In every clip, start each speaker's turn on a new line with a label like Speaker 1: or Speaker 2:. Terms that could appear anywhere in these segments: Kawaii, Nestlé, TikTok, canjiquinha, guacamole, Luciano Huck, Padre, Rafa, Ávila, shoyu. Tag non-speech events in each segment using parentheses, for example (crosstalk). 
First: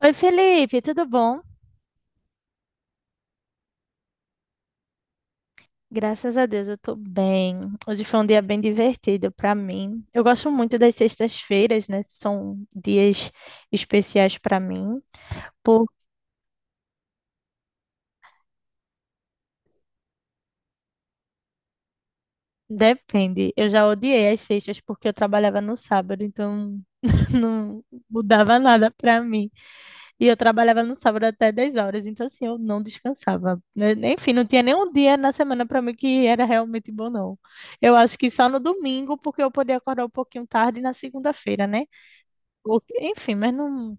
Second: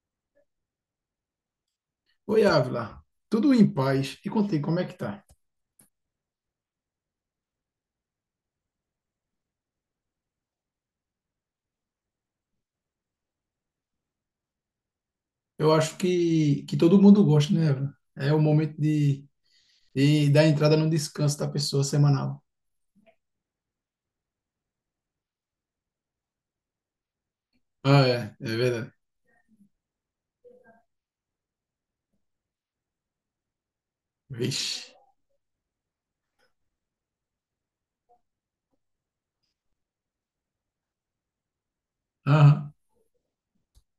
Speaker 1: Oi, Felipe, tudo bom?
Speaker 2: Oi, Ávila. Tudo em paz. E contigo, como é que tá?
Speaker 1: Graças a Deus eu tô bem. Hoje foi um dia bem divertido pra mim. Eu gosto muito das sextas-feiras, né? São dias especiais pra mim.
Speaker 2: Eu
Speaker 1: Por...
Speaker 2: acho que todo mundo gosta, né, Ávila? É o momento de dar entrada no descanso da pessoa semanal.
Speaker 1: Depende. Eu já odiei as sextas porque eu trabalhava no sábado, então (laughs) não
Speaker 2: Ah, é
Speaker 1: mudava nada
Speaker 2: verdade.
Speaker 1: pra mim. E eu trabalhava no sábado até 10 horas, então assim, eu não descansava, né? Enfim, não tinha
Speaker 2: Vixe.
Speaker 1: nenhum dia na semana para mim que era realmente bom, não. Eu acho que só no domingo, porque eu podia acordar um pouquinho tarde na segunda-feira, né?
Speaker 2: Aham.
Speaker 1: Enfim, mas não.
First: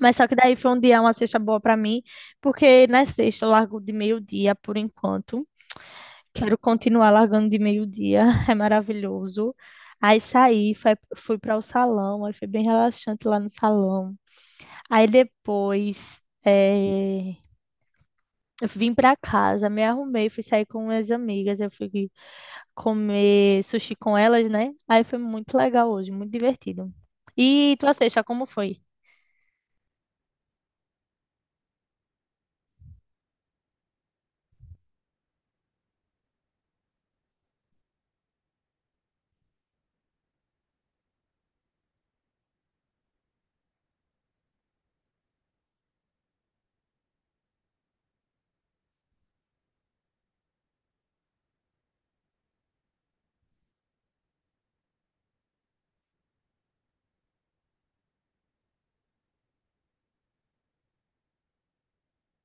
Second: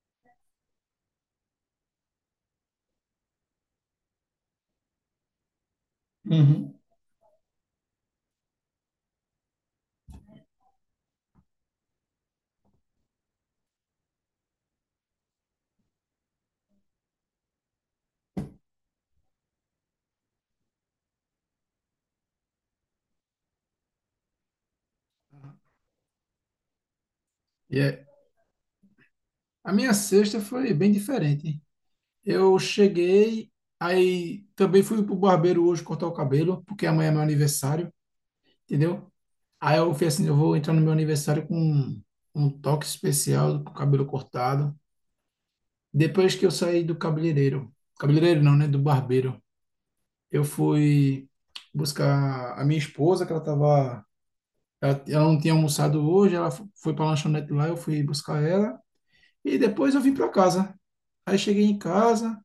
Speaker 1: Mas só que daí foi um dia, uma sexta boa para mim, porque na sexta eu largo de meio-dia por enquanto. Quero
Speaker 2: Uhum.
Speaker 1: continuar largando de meio-dia, (laughs) é maravilhoso. Aí saí, fui para o salão, aí foi bem relaxante lá no salão. Aí depois, eu vim pra casa, me arrumei, fui sair com minhas amigas, eu fui comer sushi com elas, né? Aí foi muito legal hoje, muito divertido. E
Speaker 2: E
Speaker 1: tua
Speaker 2: é.
Speaker 1: sexta, como foi?
Speaker 2: A minha sexta foi bem diferente, hein? Eu cheguei, aí também fui pro barbeiro hoje cortar o cabelo, porque amanhã é meu aniversário, entendeu? Aí eu fui assim, eu vou entrar no meu aniversário com um toque especial, com o cabelo cortado. Depois que eu saí do cabeleireiro, cabeleireiro não, né? Do barbeiro, eu fui buscar a minha esposa, que ela tava, ela não tinha almoçado hoje, ela foi para lanchonete lá, eu fui buscar ela e depois eu vim para casa. Aí cheguei em casa,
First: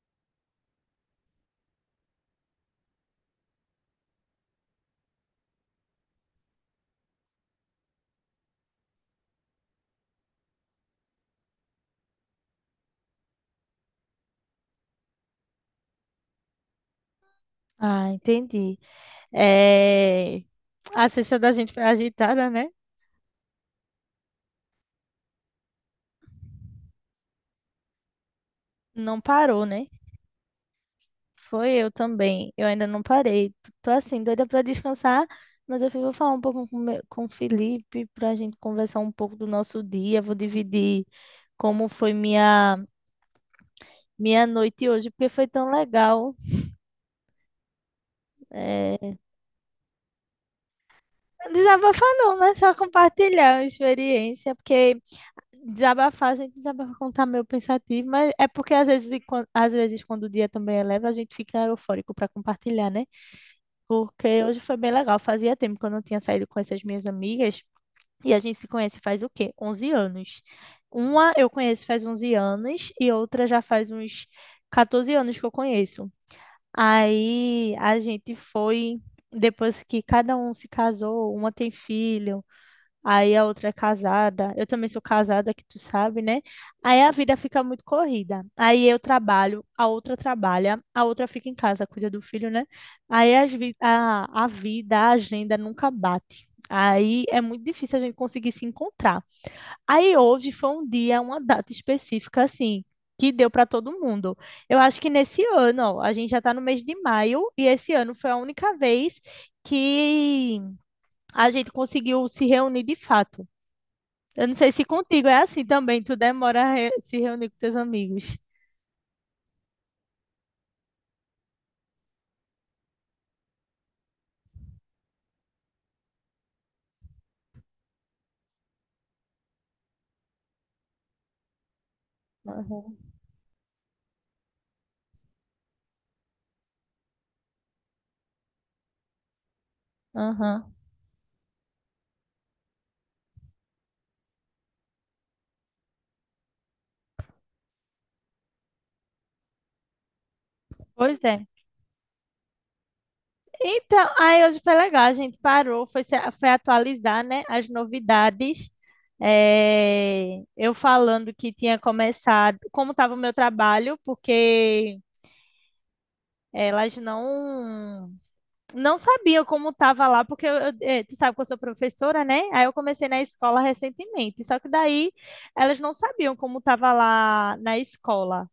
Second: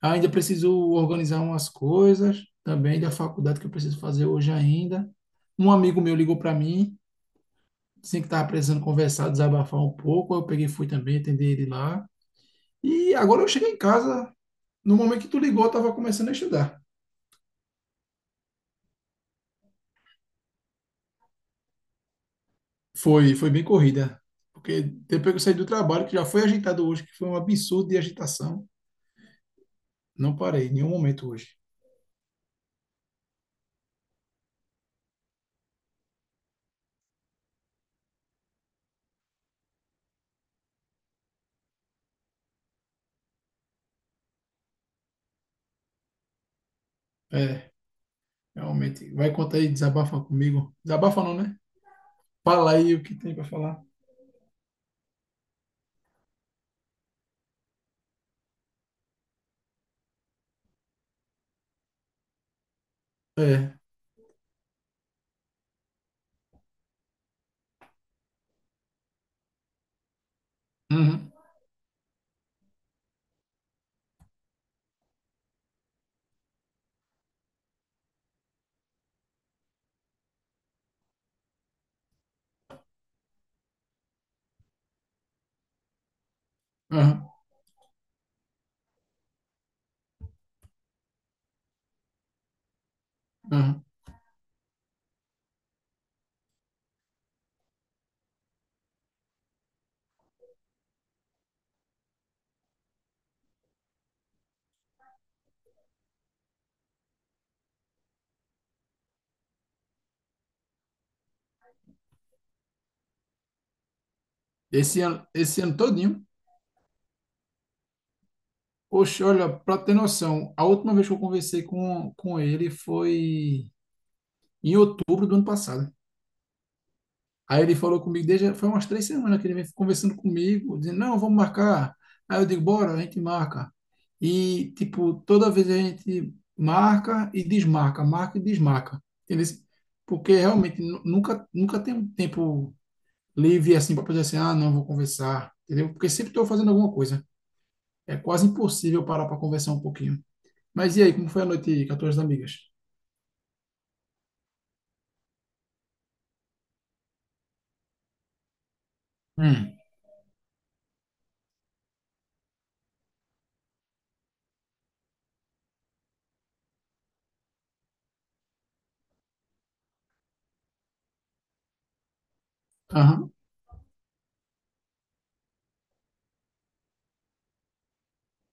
Speaker 2: ainda preciso organizar umas coisas também da faculdade que eu preciso fazer hoje ainda. Um amigo meu ligou para mim, disse que estava precisando conversar, desabafar um pouco, eu peguei e fui também atender ele lá. E agora eu cheguei em casa, no momento que tu ligou, eu estava começando a estudar.
Speaker 1: Ah, entendi. É... A sexta da gente foi agitada, né?
Speaker 2: Foi, foi bem corrida, porque depois que eu saí do trabalho, que já foi agitado hoje, que foi um absurdo de agitação,
Speaker 1: Não parou, né?
Speaker 2: não parei em nenhum momento hoje.
Speaker 1: Foi eu também. Eu ainda não parei. Tô assim, doida pra descansar, mas vou falar um pouco com o Felipe pra gente conversar um pouco do nosso dia. Vou dividir como foi minha noite hoje, porque foi tão legal.
Speaker 2: É, realmente.
Speaker 1: É,
Speaker 2: Vai contar aí, desabafa comigo. Desabafa não, né?
Speaker 1: desabafar não, né?
Speaker 2: Fala
Speaker 1: Só
Speaker 2: aí o que tem para
Speaker 1: compartilhar a
Speaker 2: falar.
Speaker 1: experiência, porque desabafar, a gente desabafa quando tá meio pensativo, mas é porque às vezes, às vezes quando o dia também é leve, a gente fica eufórico para compartilhar, né?
Speaker 2: É.
Speaker 1: Porque hoje foi bem legal, fazia tempo que eu não tinha saído com essas minhas amigas, e a gente se conhece faz o quê? 11 anos.
Speaker 2: Uhum,
Speaker 1: Uma eu conheço faz 11 anos, e outra já faz uns 14 anos que eu conheço. Aí a gente foi, depois que cada um se casou, uma tem filho, aí a outra é casada. Eu também sou casada, que tu sabe, né? Aí a
Speaker 2: uhum,
Speaker 1: vida fica muito corrida. Aí eu trabalho, a outra trabalha, a outra fica em casa, cuida do filho, né? Aí as vi-
Speaker 2: uhum.
Speaker 1: a, a vida, a agenda nunca bate. Aí é muito difícil a gente conseguir se encontrar. Aí hoje foi um dia, uma data específica, assim, que deu para todo mundo. Eu acho que nesse ano, ó, a gente já está no mês de maio, e esse ano foi a única vez que a gente conseguiu se reunir de fato. Eu não sei se contigo é
Speaker 2: Esse
Speaker 1: assim
Speaker 2: ano
Speaker 1: também, tu
Speaker 2: todinho.
Speaker 1: demora a se reunir com teus amigos.
Speaker 2: Oxe, olha, para ter noção, a última vez que eu conversei com ele foi em outubro do ano passado. Aí ele falou comigo, desde, foi umas três semanas que ele vem conversando comigo, dizendo, não, vamos marcar. Aí eu digo, bora,
Speaker 1: Aham.
Speaker 2: a gente marca. E, tipo, toda vez a gente marca e desmarca, marca e desmarca. Entendeu? Porque
Speaker 1: Aham.
Speaker 2: realmente nunca, nunca tem um tempo livre assim para poder assim, ah, não, vou conversar. Entendeu? Porque sempre estou fazendo alguma coisa. É quase impossível parar para conversar um pouquinho. Mas e aí,
Speaker 1: Pois
Speaker 2: como foi a
Speaker 1: é.
Speaker 2: noite aí com as tuas amigas?
Speaker 1: Então, aí hoje foi legal, a gente parou, foi, foi atualizar, né, as novidades.
Speaker 2: Hum.
Speaker 1: É, eu falando que tinha começado, como estava o meu trabalho, porque elas não sabiam como estava lá, porque tu sabe que eu sou professora, né? Aí eu comecei na
Speaker 2: Aham,
Speaker 1: escola recentemente, só que daí elas não sabiam como estava lá na escola.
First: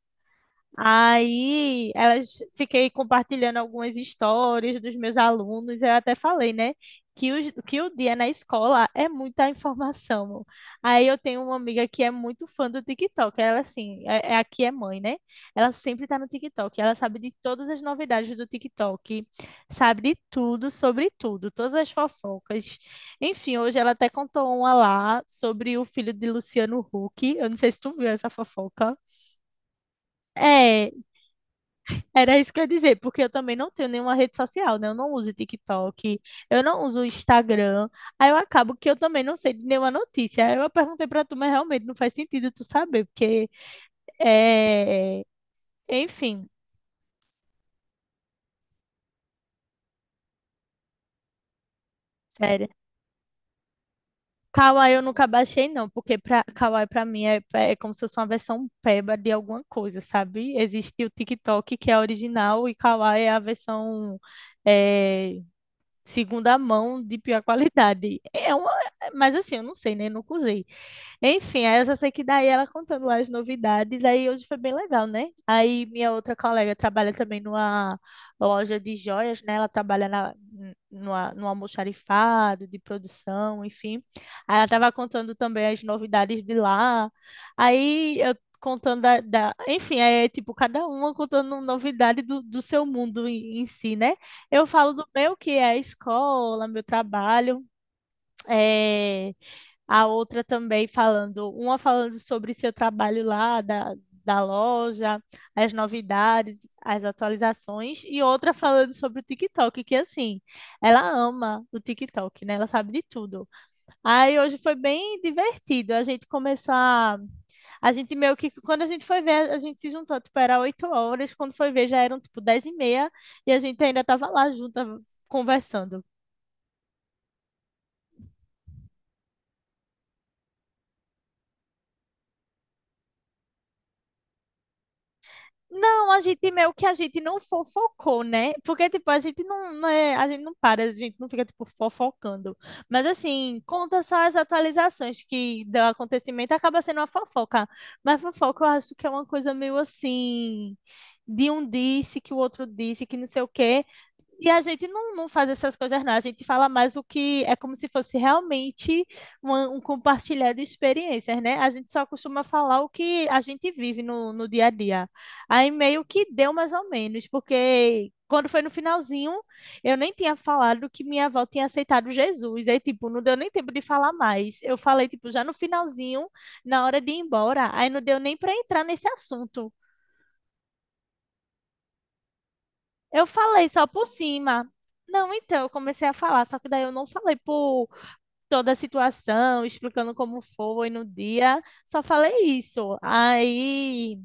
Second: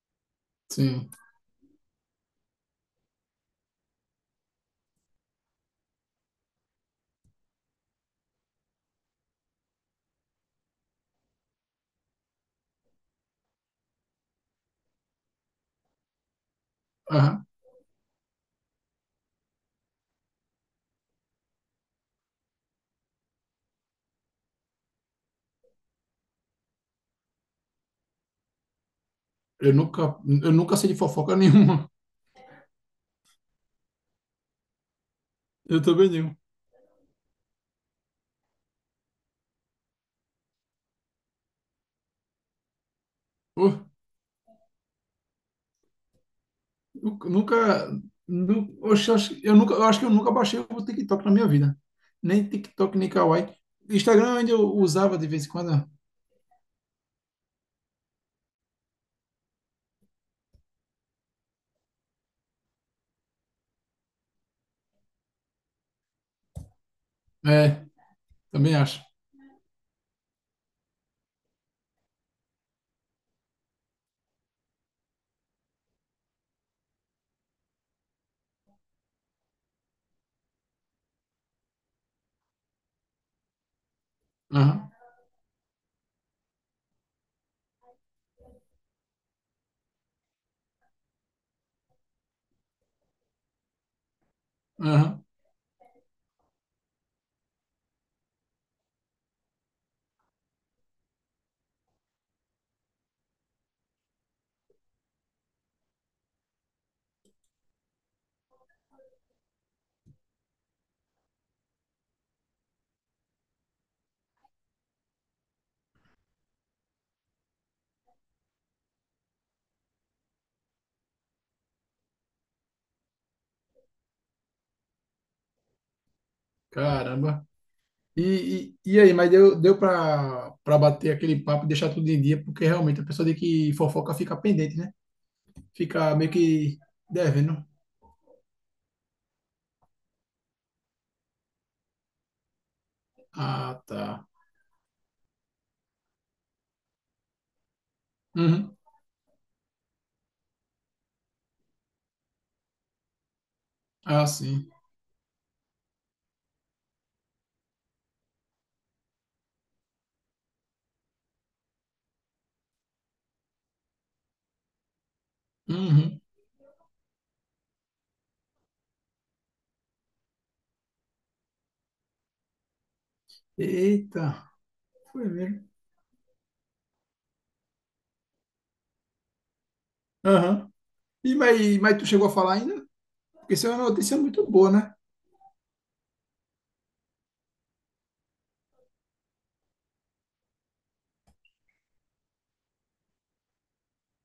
Speaker 2: sim.
Speaker 1: Aí elas fiquei compartilhando algumas histórias dos meus alunos. Eu até falei, né, que o dia na escola é muita informação. Aí eu tenho uma amiga que é muito fã do TikTok. Ela, assim, é aqui é mãe, né? Ela sempre tá no TikTok. Ela sabe de
Speaker 2: Aham.
Speaker 1: todas as novidades do TikTok, sabe de tudo, sobre tudo, todas as fofocas. Enfim, hoje ela até contou uma lá sobre o filho de Luciano Huck. Eu não sei se tu viu essa fofoca.
Speaker 2: Eu nunca, eu nunca sei
Speaker 1: É,
Speaker 2: de fofoca (laughs) nenhuma.
Speaker 1: era isso que eu ia dizer, porque eu também não tenho nenhuma rede social, né? Eu não uso
Speaker 2: Eu também
Speaker 1: TikTok,
Speaker 2: não.
Speaker 1: eu não uso Instagram. Aí eu acabo que eu também não sei de nenhuma notícia. Aí eu perguntei pra tu, mas realmente não faz sentido tu saber, porque
Speaker 2: Pô,
Speaker 1: é. Enfim,
Speaker 2: eu nunca. Oxe, eu nunca, eu acho que eu nunca baixei o TikTok na minha vida. Nem
Speaker 1: sério.
Speaker 2: TikTok, nem Kawaii. Instagram ainda eu
Speaker 1: Kawaii eu
Speaker 2: usava
Speaker 1: nunca
Speaker 2: de vez em
Speaker 1: baixei,
Speaker 2: quando.
Speaker 1: não, porque pra... Kawaii pra mim é como se fosse uma versão peba de alguma coisa, sabe? Existe o TikTok, que é original, e Kawaii é a versão é, segunda mão de pior
Speaker 2: É,
Speaker 1: qualidade. É uma,
Speaker 2: também acho.
Speaker 1: mas assim, eu não sei, né? Nunca usei. Enfim, aí eu só sei que daí ela contando lá as novidades, aí hoje foi bem legal, né? Aí minha outra colega trabalha também numa loja de joias, né? Ela trabalha num almoxarifado de produção, enfim. Aí ela
Speaker 2: Aham,
Speaker 1: tava contando também as novidades de lá. Aí eu contando enfim, é tipo cada uma contando novidade do seu mundo em si, né? Eu falo do
Speaker 2: aham.
Speaker 1: meu que é a escola, meu trabalho, é a outra também falando, uma falando sobre seu trabalho lá da loja, as novidades, as atualizações, e outra falando sobre o TikTok, que assim, ela ama o TikTok, né? Ela sabe de tudo. Aí hoje foi bem divertido. A gente começou a. A gente meio que. Quando a gente foi ver, a gente se juntou, tipo, era 8 horas, quando foi ver já eram tipo 10h30, e a gente ainda tava lá junta conversando.
Speaker 2: Caramba. E, e aí, mas deu pra bater aquele papo e deixar tudo em dia, porque realmente a pessoa de que fofoca fica pendente, né?
Speaker 1: Não,
Speaker 2: Fica
Speaker 1: a
Speaker 2: meio
Speaker 1: gente meio
Speaker 2: que
Speaker 1: que a gente não
Speaker 2: devendo.
Speaker 1: fofocou, né? Porque, tipo, a gente a gente não para, a gente não fica, tipo, fofocando. Mas, assim,
Speaker 2: Ah,
Speaker 1: conta só
Speaker 2: tá.
Speaker 1: as atualizações que do acontecimento, acaba sendo uma fofoca. Mas fofoca eu
Speaker 2: Uhum.
Speaker 1: acho que é uma coisa meio assim, de um disse que o outro disse, que não sei o quê.
Speaker 2: Ah,
Speaker 1: E a
Speaker 2: sim.
Speaker 1: gente não faz essas coisas, não. A gente fala mais o que é como se fosse realmente uma- um compartilhar de experiências, né? A gente só costuma falar o que a gente vive no dia a dia. Aí meio
Speaker 2: Uhum.
Speaker 1: que deu mais ou menos, porque quando foi no finalzinho, eu nem tinha falado que minha avó tinha aceitado Jesus. Aí, tipo, não deu nem tempo de falar
Speaker 2: Eita.
Speaker 1: mais. Eu falei,
Speaker 2: Foi
Speaker 1: tipo, já no
Speaker 2: mesmo.
Speaker 1: finalzinho, na hora de ir embora. Aí não deu nem para entrar nesse assunto.
Speaker 2: Aham. E, mas tu chegou a falar ainda?
Speaker 1: Eu
Speaker 2: Porque isso
Speaker 1: falei
Speaker 2: é
Speaker 1: só
Speaker 2: uma
Speaker 1: por
Speaker 2: notícia muito
Speaker 1: cima.
Speaker 2: boa, né?
Speaker 1: Não, então, eu comecei a falar, só que daí eu não falei por toda a situação, explicando como foi no dia, só falei isso. Aí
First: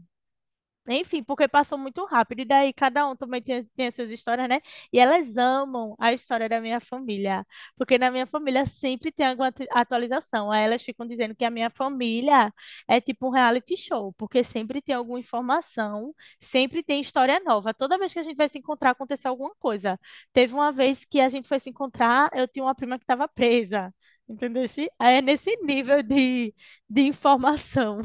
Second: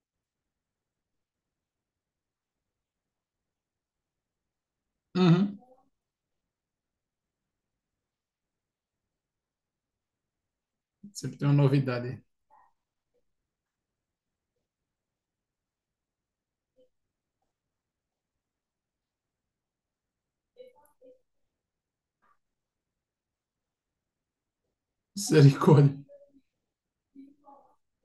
Speaker 1: enfim, porque passou muito rápido. E daí cada um também tem as suas histórias, né? E elas
Speaker 2: Uhum.
Speaker 1: amam a história da minha família. Porque na minha família sempre tem alguma atualização. Aí elas ficam dizendo
Speaker 2: Sempre
Speaker 1: que
Speaker 2: tem
Speaker 1: a
Speaker 2: uma
Speaker 1: minha
Speaker 2: novidade.
Speaker 1: família é tipo um reality show. Porque sempre tem alguma informação, sempre tem história nova. Toda vez que a gente vai se encontrar, aconteceu alguma coisa. Teve uma vez que a gente foi se encontrar, eu tinha uma prima que estava presa. Entendeu? Aí é nesse
Speaker 2: Misericórdia.
Speaker 1: nível de informação.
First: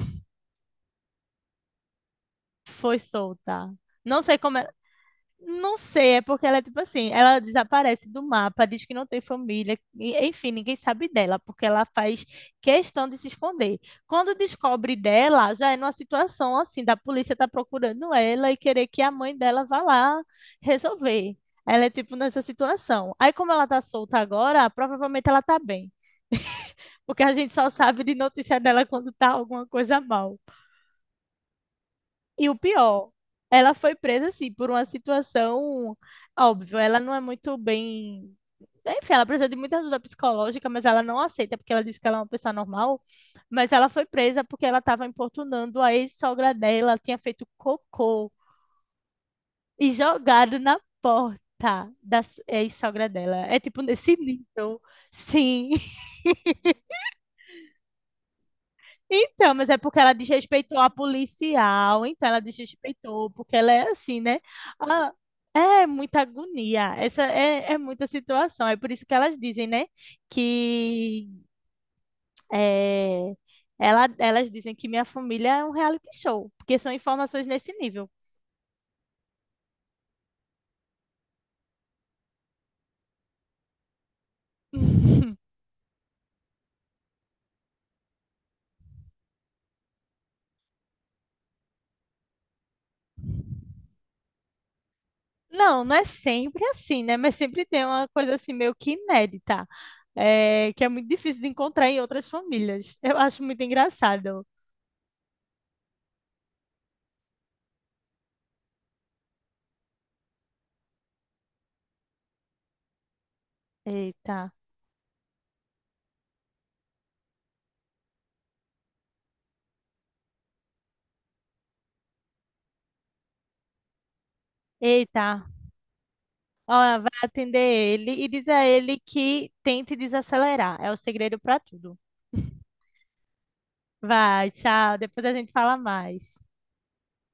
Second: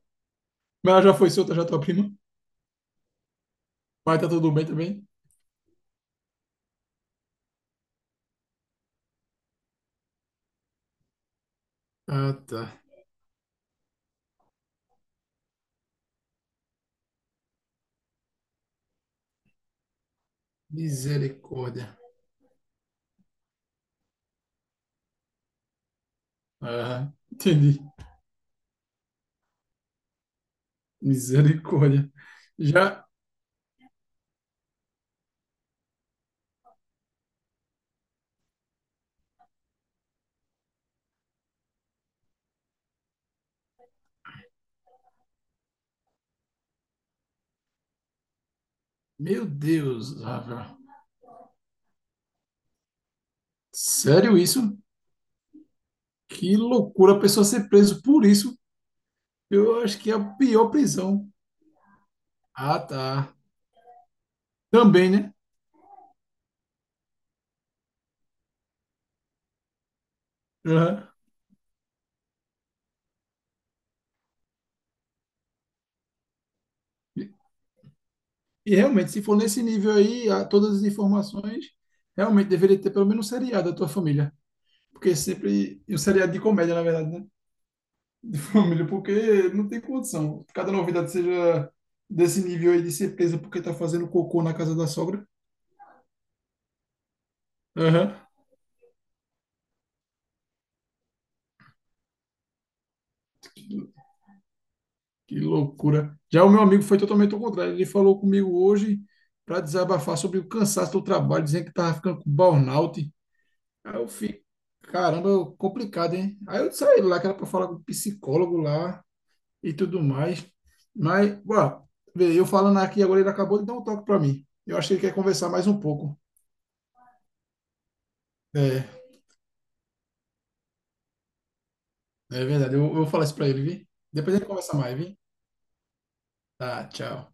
Speaker 2: Mas ela já foi solta, já tua prima.
Speaker 1: (laughs) Foi solta.
Speaker 2: Pai
Speaker 1: Não
Speaker 2: tá
Speaker 1: sei
Speaker 2: tudo
Speaker 1: como
Speaker 2: bem
Speaker 1: é-
Speaker 2: também?
Speaker 1: Não sei, é porque ela é tipo assim, ela desaparece do mapa, diz que não tem família, e- enfim, ninguém sabe dela, porque ela faz
Speaker 2: Ah, tá.
Speaker 1: questão de se esconder. Quando descobre dela, já é numa situação assim, da polícia tá procurando ela e querer que a mãe dela vá lá resolver. Ela é
Speaker 2: Misericórdia.
Speaker 1: tipo nessa situação. Aí, como ela tá solta agora, provavelmente ela tá bem,
Speaker 2: Ah,
Speaker 1: porque a gente só
Speaker 2: entendi.
Speaker 1: sabe de notícia dela quando tá alguma coisa mal.
Speaker 2: Misericórdia.
Speaker 1: E o
Speaker 2: Já.
Speaker 1: pior, ela foi presa assim por uma situação óbvio, ela não é muito bem, enfim, ela precisa de muita ajuda psicológica, mas ela não aceita porque ela disse que ela é uma pessoa normal, mas ela foi presa porque ela estava importunando a ex-sogra dela, tinha feito cocô
Speaker 2: Meu
Speaker 1: e
Speaker 2: Deus,
Speaker 1: jogado
Speaker 2: Rafa.
Speaker 1: na porta ex-sogra dela. É tipo nesse
Speaker 2: Sério isso?
Speaker 1: nível. Sim.
Speaker 2: Que loucura a pessoa ser preso por isso.
Speaker 1: Então, mas é
Speaker 2: Eu acho
Speaker 1: porque
Speaker 2: que
Speaker 1: ela
Speaker 2: é a pior
Speaker 1: desrespeitou a
Speaker 2: prisão.
Speaker 1: policial, então ela
Speaker 2: Ah,
Speaker 1: desrespeitou,
Speaker 2: tá.
Speaker 1: porque ela é assim, né?
Speaker 2: Também,
Speaker 1: Ah,
Speaker 2: né?
Speaker 1: é muita agonia, essa é, é muita situação, é por isso que elas dizem, né?
Speaker 2: Aham.
Speaker 1: Que é, elas dizem que minha família é um reality show, porque são informações nesse nível.
Speaker 2: E realmente, se for nesse nível aí, todas as informações, realmente deveria ter pelo menos um seriado da tua família. Porque sempre. E um seriado de comédia, na verdade, né? (laughs) Família, porque não tem condição. Cada novidade seja desse nível aí de ser presa porque tá fazendo cocô na casa da sogra.
Speaker 1: Não, não é sempre assim, né? Mas sempre tem uma
Speaker 2: Aham.
Speaker 1: coisa assim meio que inédita, é, que é muito difícil de encontrar em outras famílias. Eu acho muito engraçado.
Speaker 2: Que loucura. Já o meu amigo foi totalmente ao contrário. Ele falou comigo hoje para desabafar sobre o cansaço do trabalho, dizendo que tava ficando com burnout. Aí eu
Speaker 1: Eita,
Speaker 2: fico. Caramba, complicado, hein? Aí eu saí lá que era pra falar com o psicólogo lá, e tudo mais. Mas, ó, vê, eu falando aqui agora, ele acabou de dar um toque para mim. Eu acho que ele quer
Speaker 1: eita.
Speaker 2: conversar mais um pouco.
Speaker 1: Ela vai atender ele e diz a
Speaker 2: É,
Speaker 1: ele que tente desacelerar. É o segredo para tudo.
Speaker 2: é
Speaker 1: (laughs)
Speaker 2: verdade. Eu vou falar isso para ele, vi? Depois a gente
Speaker 1: Vai,
Speaker 2: conversa
Speaker 1: tchau.
Speaker 2: mais, vi?
Speaker 1: Depois a gente fala mais.
Speaker 2: Tá, tchau.